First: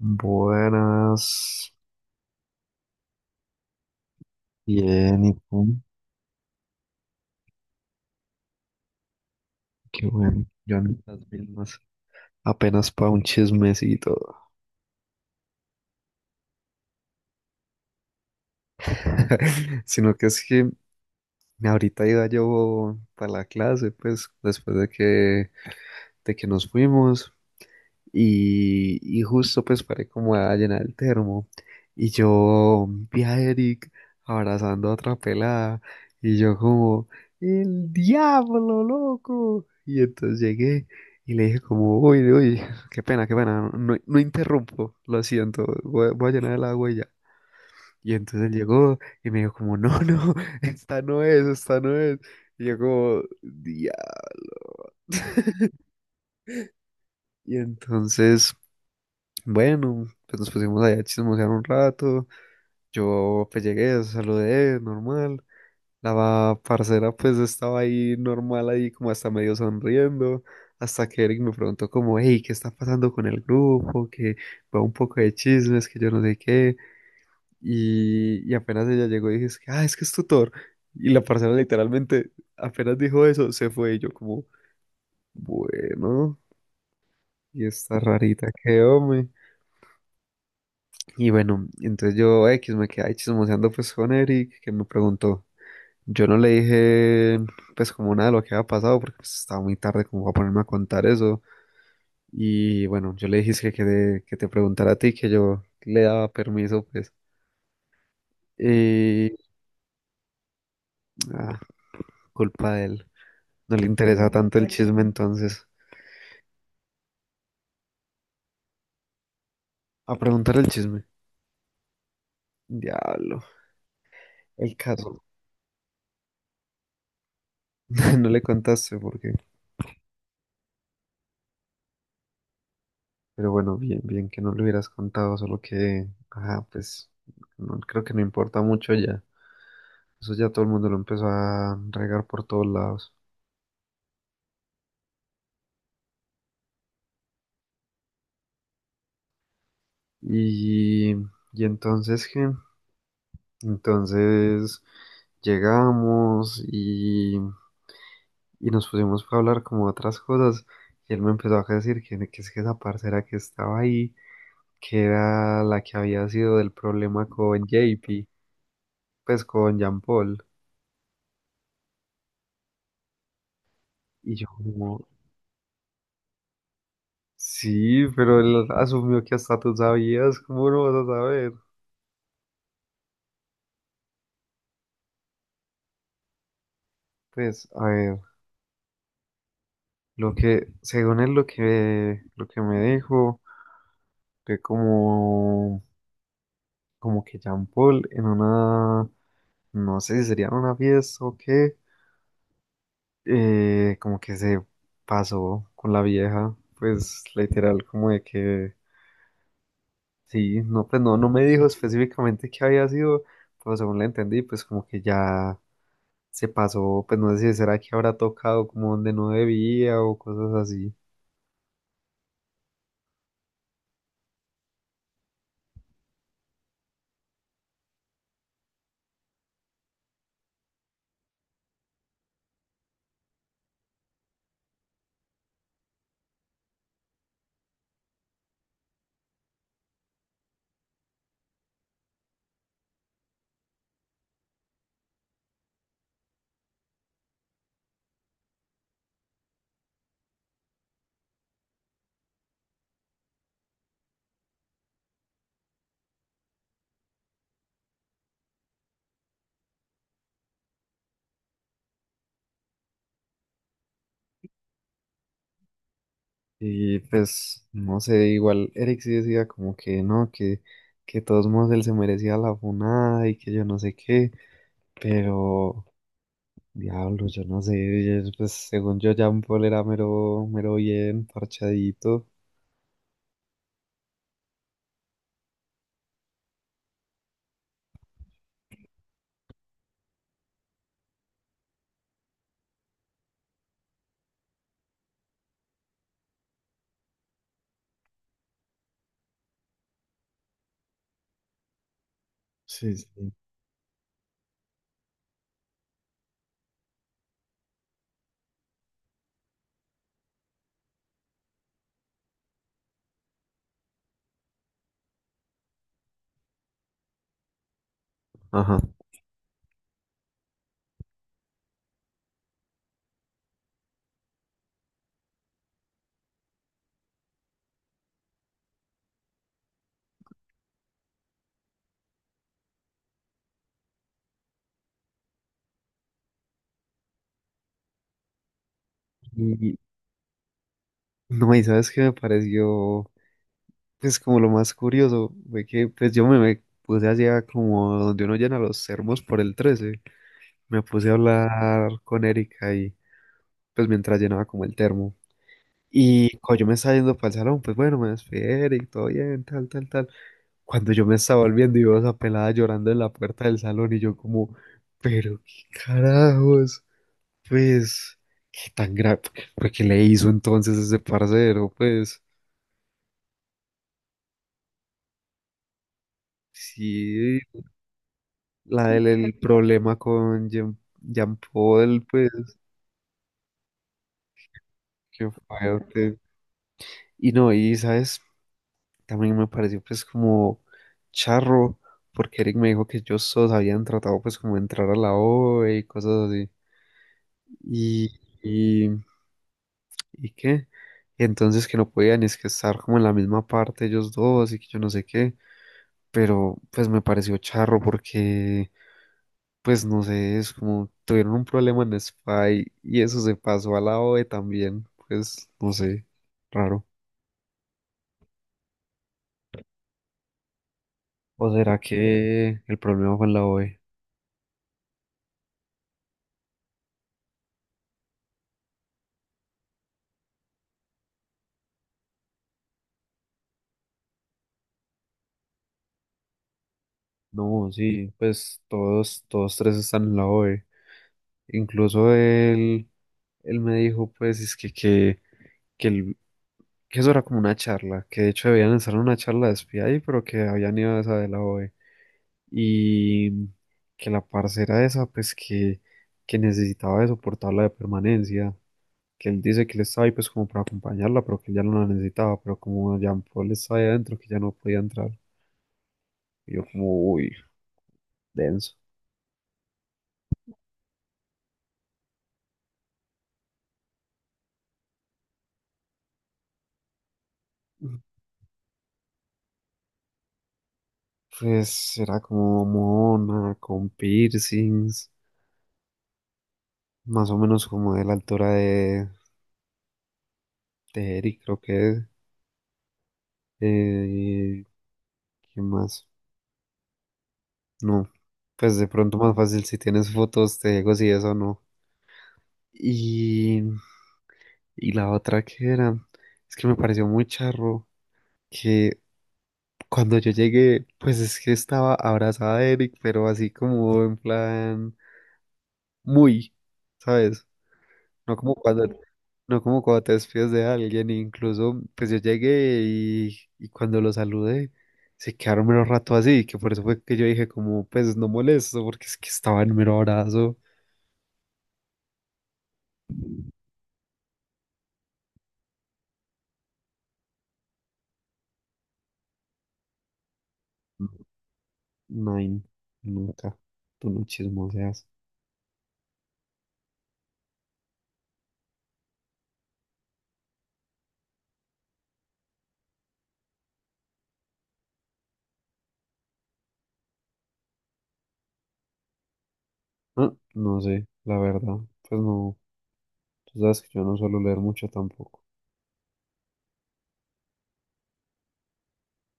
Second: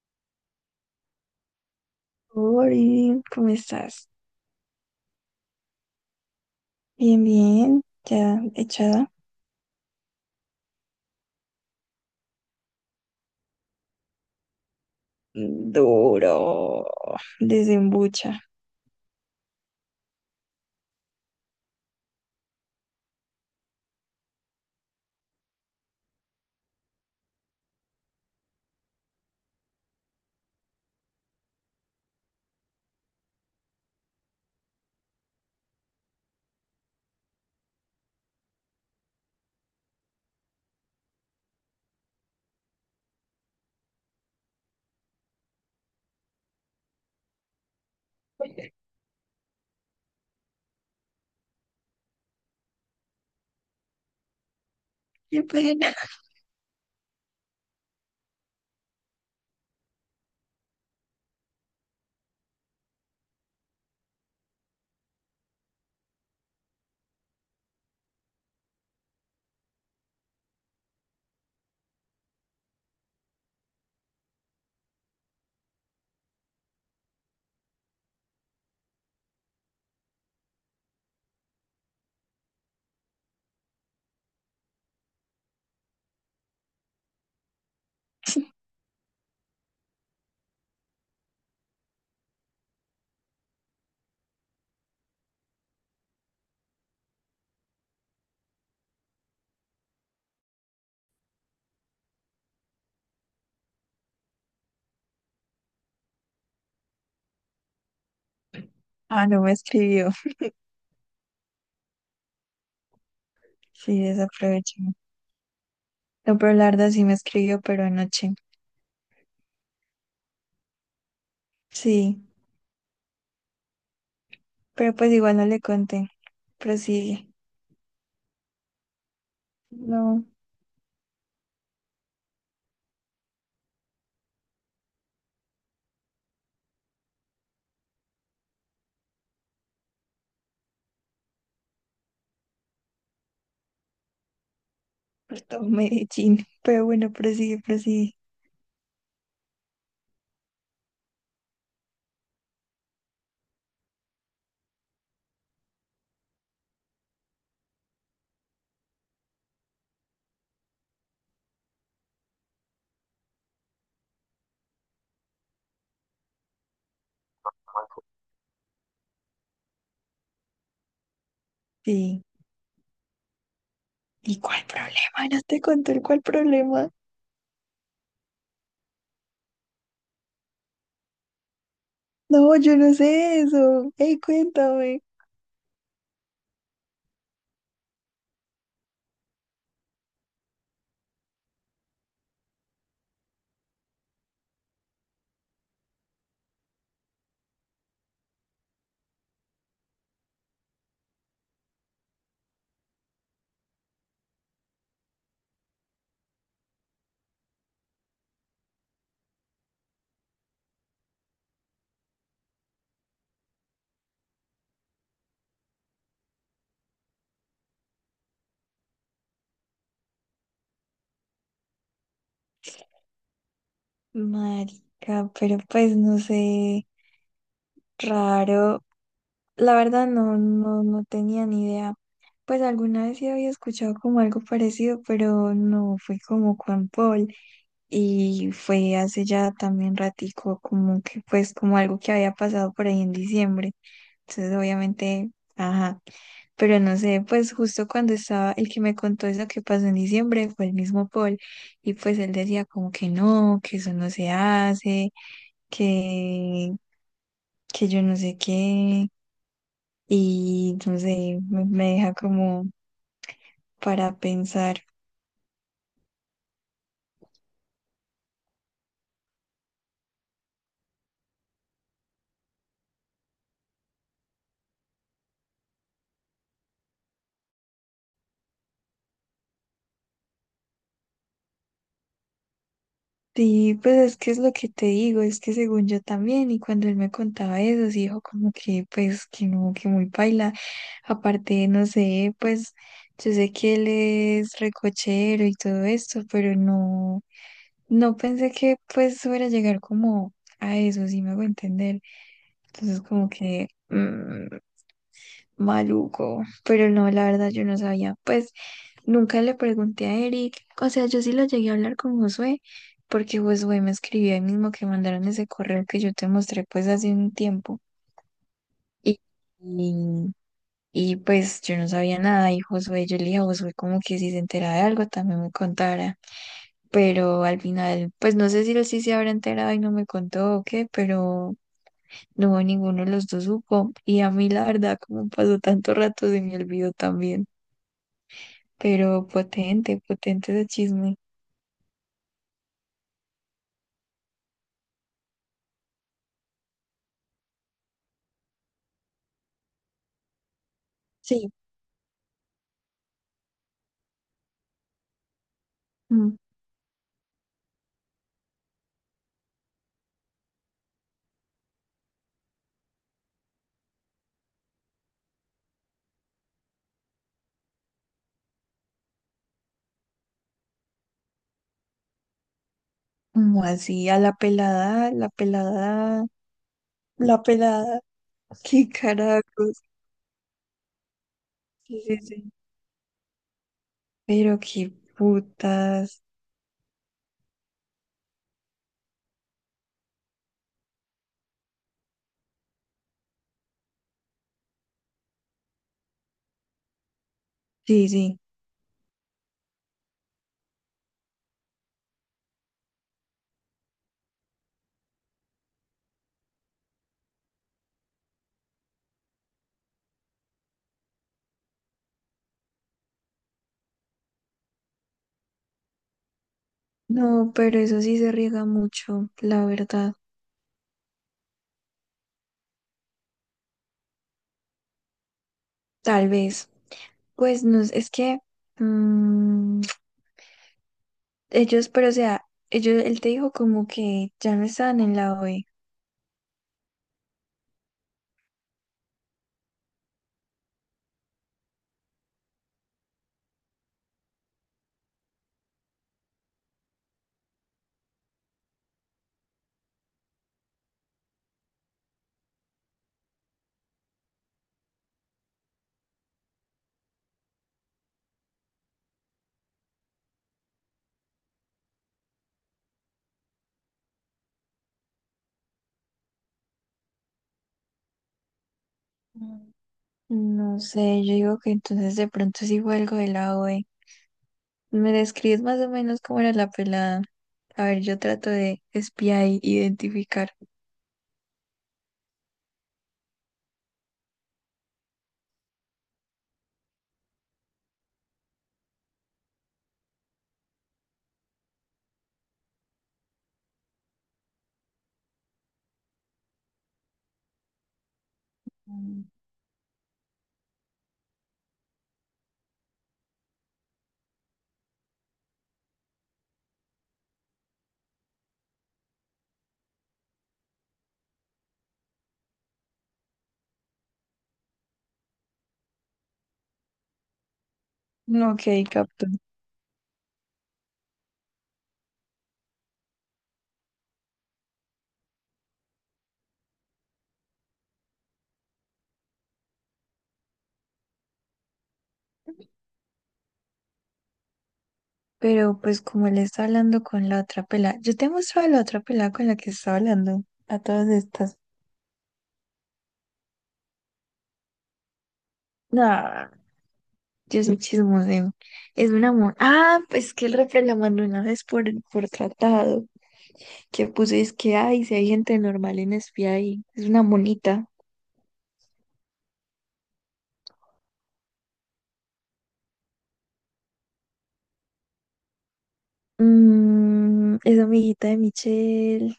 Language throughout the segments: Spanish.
Buenas, Ori, ¿cómo estás? bien, ¿y tú? Bien, bien, ya echada. Qué bueno, yo ando en las mismas, apenas para un chismecito, Duro, desembucha. sino que es que ahorita iba yo para la clase, pues, de que nos fuimos. Y justo pues paré como a llenar el termo. Y yo vi a Eric abrazando a otra pelada. Y yo como, el diablo, loco. Y entonces llegué y le dije como, uy, uy, qué pena, qué pena. No, no, no interrumpo, lo siento. Voy a llenar el agua y ya. Y entonces él llegó y me dijo como, no, no, esta no es. Y yo como, diablo. Qué pena. Y entonces, bueno, pues nos pusimos allá a chismosear un rato. Yo pues llegué, saludé, normal. La parcera pues estaba ahí normal, ahí como hasta medio sonriendo. Hasta que Eric me preguntó como, hey, ¿qué está pasando con el grupo? Que va un poco de chismes, que yo no sé qué. Y apenas ella llegó y dije, es que, ah, es que es tutor. Y la parcera literalmente apenas dijo eso, se fue y yo como, bueno, y está rarita, qué hombre. Y bueno, entonces yo X me quedé ahí chismoseando pues con Eric, que me preguntó. Yo no le dije pues como nada de lo que había pasado, porque pues estaba muy tarde como para ponerme a contar eso. Y bueno, yo le dije es que te preguntara a ti, que yo le daba permiso pues. Ah, Y no me escribió. ah, culpa de él. No le Sí, interesa tanto el desaproveché. chisme entonces. No, pero Larda sí me escribió, pero anoche. A preguntar el chisme. Sí, Diablo. El pero pues caso. igual no le conté. Prosigue. No le contaste porque No, pero bueno, bien, bien que no lo hubieras contado, solo que, ajá, pues no, creo que no importa mucho ya. Eso ya todo el mundo lo empezó a regar por todos lados. pues todo Medellín. Pero bueno, prosigue, prosigue. Y, y entonces, ¿qué? Entonces llegamos y nos pusimos a hablar como de otras cosas. Y él me empezó a decir que es que esa parcera que estaba ahí, que era la que había sido del problema con J P, pues con Jean Paul. Sí. Y ¿Y yo cuál como, problema? No te conté el cuál problema. sí, pero él asumió que hasta tú sabías, ¿cómo no vas a saber? No, yo no sé eso. Ey, cuéntame. Pues, a ver, lo que me dijo, fue como, como que Jean Paul en una, no sé si sería en una fiesta o qué, como que se pasó con la vieja, pues literal, como de que, sí, no, pues no, no me dijo específicamente qué había sido, pero según le entendí, pues como que ya se pasó, pues no sé si será que habrá tocado como donde no debía o cosas así. Marica, pero pues no sé. Raro, la verdad no tenía ni idea. Pues alguna vez sí había escuchado como algo parecido, pero no fue como Juan Paul y fue hace ya también ratico, como que pues como algo que había pasado por ahí en diciembre. Entonces obviamente, ajá, pero no sé, pues justo cuando estaba el que me contó eso que pasó en diciembre fue el mismo Paul y pues él decía como que no, que eso no se hace, que, que yo no sé qué. Y no sé, me deja como para pensar. Y pues, no sé, igual Eric sí decía como que no, que de todos modos él se merecía la funada y que yo no sé qué, pero diablo, yo no sé, yo- pues según yo Jean Paul era mero, mero bien, parchadito. Sí, pues es que es lo que te digo, es que según yo también, y cuando él me contaba eso, sí dijo como que pues que no, que muy paila. Aparte, no sé, pues yo sé que él es recochero y todo esto, pero no, no pensé que pues fuera a llegar como a eso, sí me hago entender. Sí, Entonces como sí. que maluco, pero no, la verdad yo no sabía. Pues nunca le pregunté a Eric, o sea, yo sí lo llegué a hablar con Josué, porque Josué me escribió ahí mismo que mandaron ese correo que yo te mostré pues hace un tiempo. Ajá. Y, y, pues yo no sabía nada y Josué, yo le dije a Josué como que si se enteraba de algo también me contara, pero al final, pues no sé si él sí se habrá enterado y no me contó o qué, pero... No, ninguno de los dos supo. Y a mí, la verdad, como pasó tanto rato, se me olvidó también. Pero Y potente, potente de chisme. no, y sabes qué me pareció. Pues como lo más curioso fue que pues yo me puse allá como donde uno llena los termos por el 13. Me puse a Sí. hablar con Erika y pues mientras llenaba como el termo. Mm. Y cuando yo me estaba yendo para el salón, pues bueno, me despedí de Eric, todo bien, tal, tal, tal. Cuando yo me estaba volviendo y veo a esa pelada llorando en la puerta del salón y yo como, pero qué carajos, pues, qué tan grave, porque le hizo entonces ese parcero, pues, Como así, a la pelada, la pelada, sí, la pelada, la qué del el carajos. problema con Jean Sí, Paul, sí, pues, sí. Pero qué que fue, pues. putas. Y no, y sabes, también me pareció, pues, como charro, porque Eric me dijo que ellos todos habían tratado, pues, como de entrar a la OE y cosas así. Sí, Y, sí. y, ¿Y qué? Y entonces que no podían, es que estar como en la misma parte ellos dos y que yo no sé qué. Pero, pues, me pareció charro porque, pues no sé, es como tuvieron un problema en Spy y eso se pasó a la OE también. Pues no sé, raro. No, pero eso sí se riega mucho, la verdad. ¿O será que el problema fue en la OE? Tal vez. Pues no, es que mm, ellos, pero o sea, ellos, él te dijo como que ya no estaban en la OE. No, sí, pues todos, todos tres están en la OE. Incluso él, él me dijo, pues, es que, el- que eso era como una charla, que de hecho debían estar en una charla de espía ahí, pero que habían ido a esa de la OE. Y que la parcera esa, pues, que necesitaba eso por tabla de permanencia. Que él dice que él estaba ahí, pues, como para acompañarla, pero que él ya no la necesitaba, pero como Jean Paul estaba ahí adentro, que ya no podía entrar. Y yo como, uy, denso. Mm. No sé, yo digo que entonces de pronto sí fue algo de la OE. ¿Me describes más o menos cómo era la pelada? A ver, yo trato de espiar y identificar. Pues era como mona, con piercings, más o menos como de la altura de Eric, creo que es. Eh, ¿Qué más? No, pues de pronto Mm. más fácil si tienes fotos, te digo si eso o no. Y, y la otra que era, es que me pareció muy charro que cuando yo llegué, pues es que estaba abrazada de Eric, pero así como en plan, muy, ¿sabes? No No, como ok, cuando, capto. no como cuando te despides de alguien, incluso pues yo llegué y cuando lo saludé se quedaron mero rato así, que por eso fue que yo dije como pues no molesto porque es que estaba en mero abrazo. Pero pues como él está hablando con la otra pelada, yo te he mostrado la otra pelada con la que está hablando a todas estas. No, nunca, tú no chismoseas. No, yo soy chismoseo. Es un amor. Ah, pues que el refre la mandó una vez por tratado, que puso es que ay, si hay gente normal en espía ahí. Es una monita. Ah, no sé, la verdad, pues no, tú sabes que yo no suelo leer mucho tampoco. Mm, es amiguita de Michelle.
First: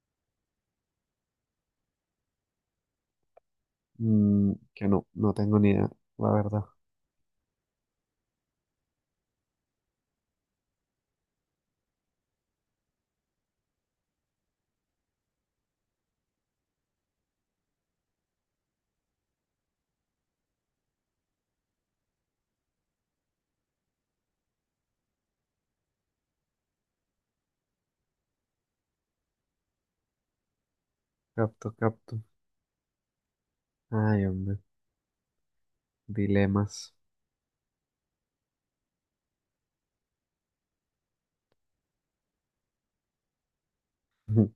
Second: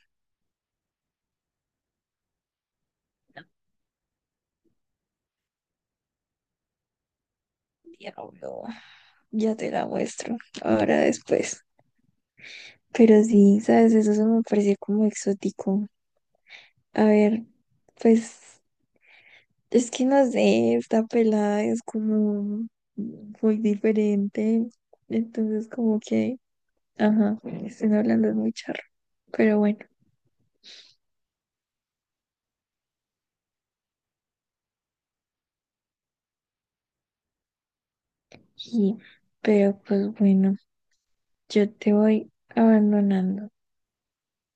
Mm, que no, no tengo ni idea, la verdad. Diablo. Ya te la muestro, ahora después. Pero sí, ¿sabes? Eso se me pareció como exótico. A ver, pues es que no sé, esta pelada es como muy diferente. Entonces como que, ajá, estén hablando es muy charro. Pero bueno, Capto, capto. Ay, hombre, dilemas. sí. Pero pues bueno, yo te voy abandonando.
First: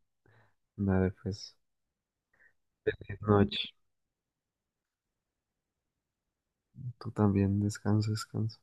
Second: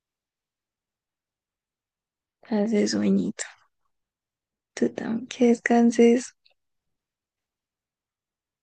Dale, pues. Hace Feliz sueñito. noche. Tú también que descanses. Tú también, descansa, descansa.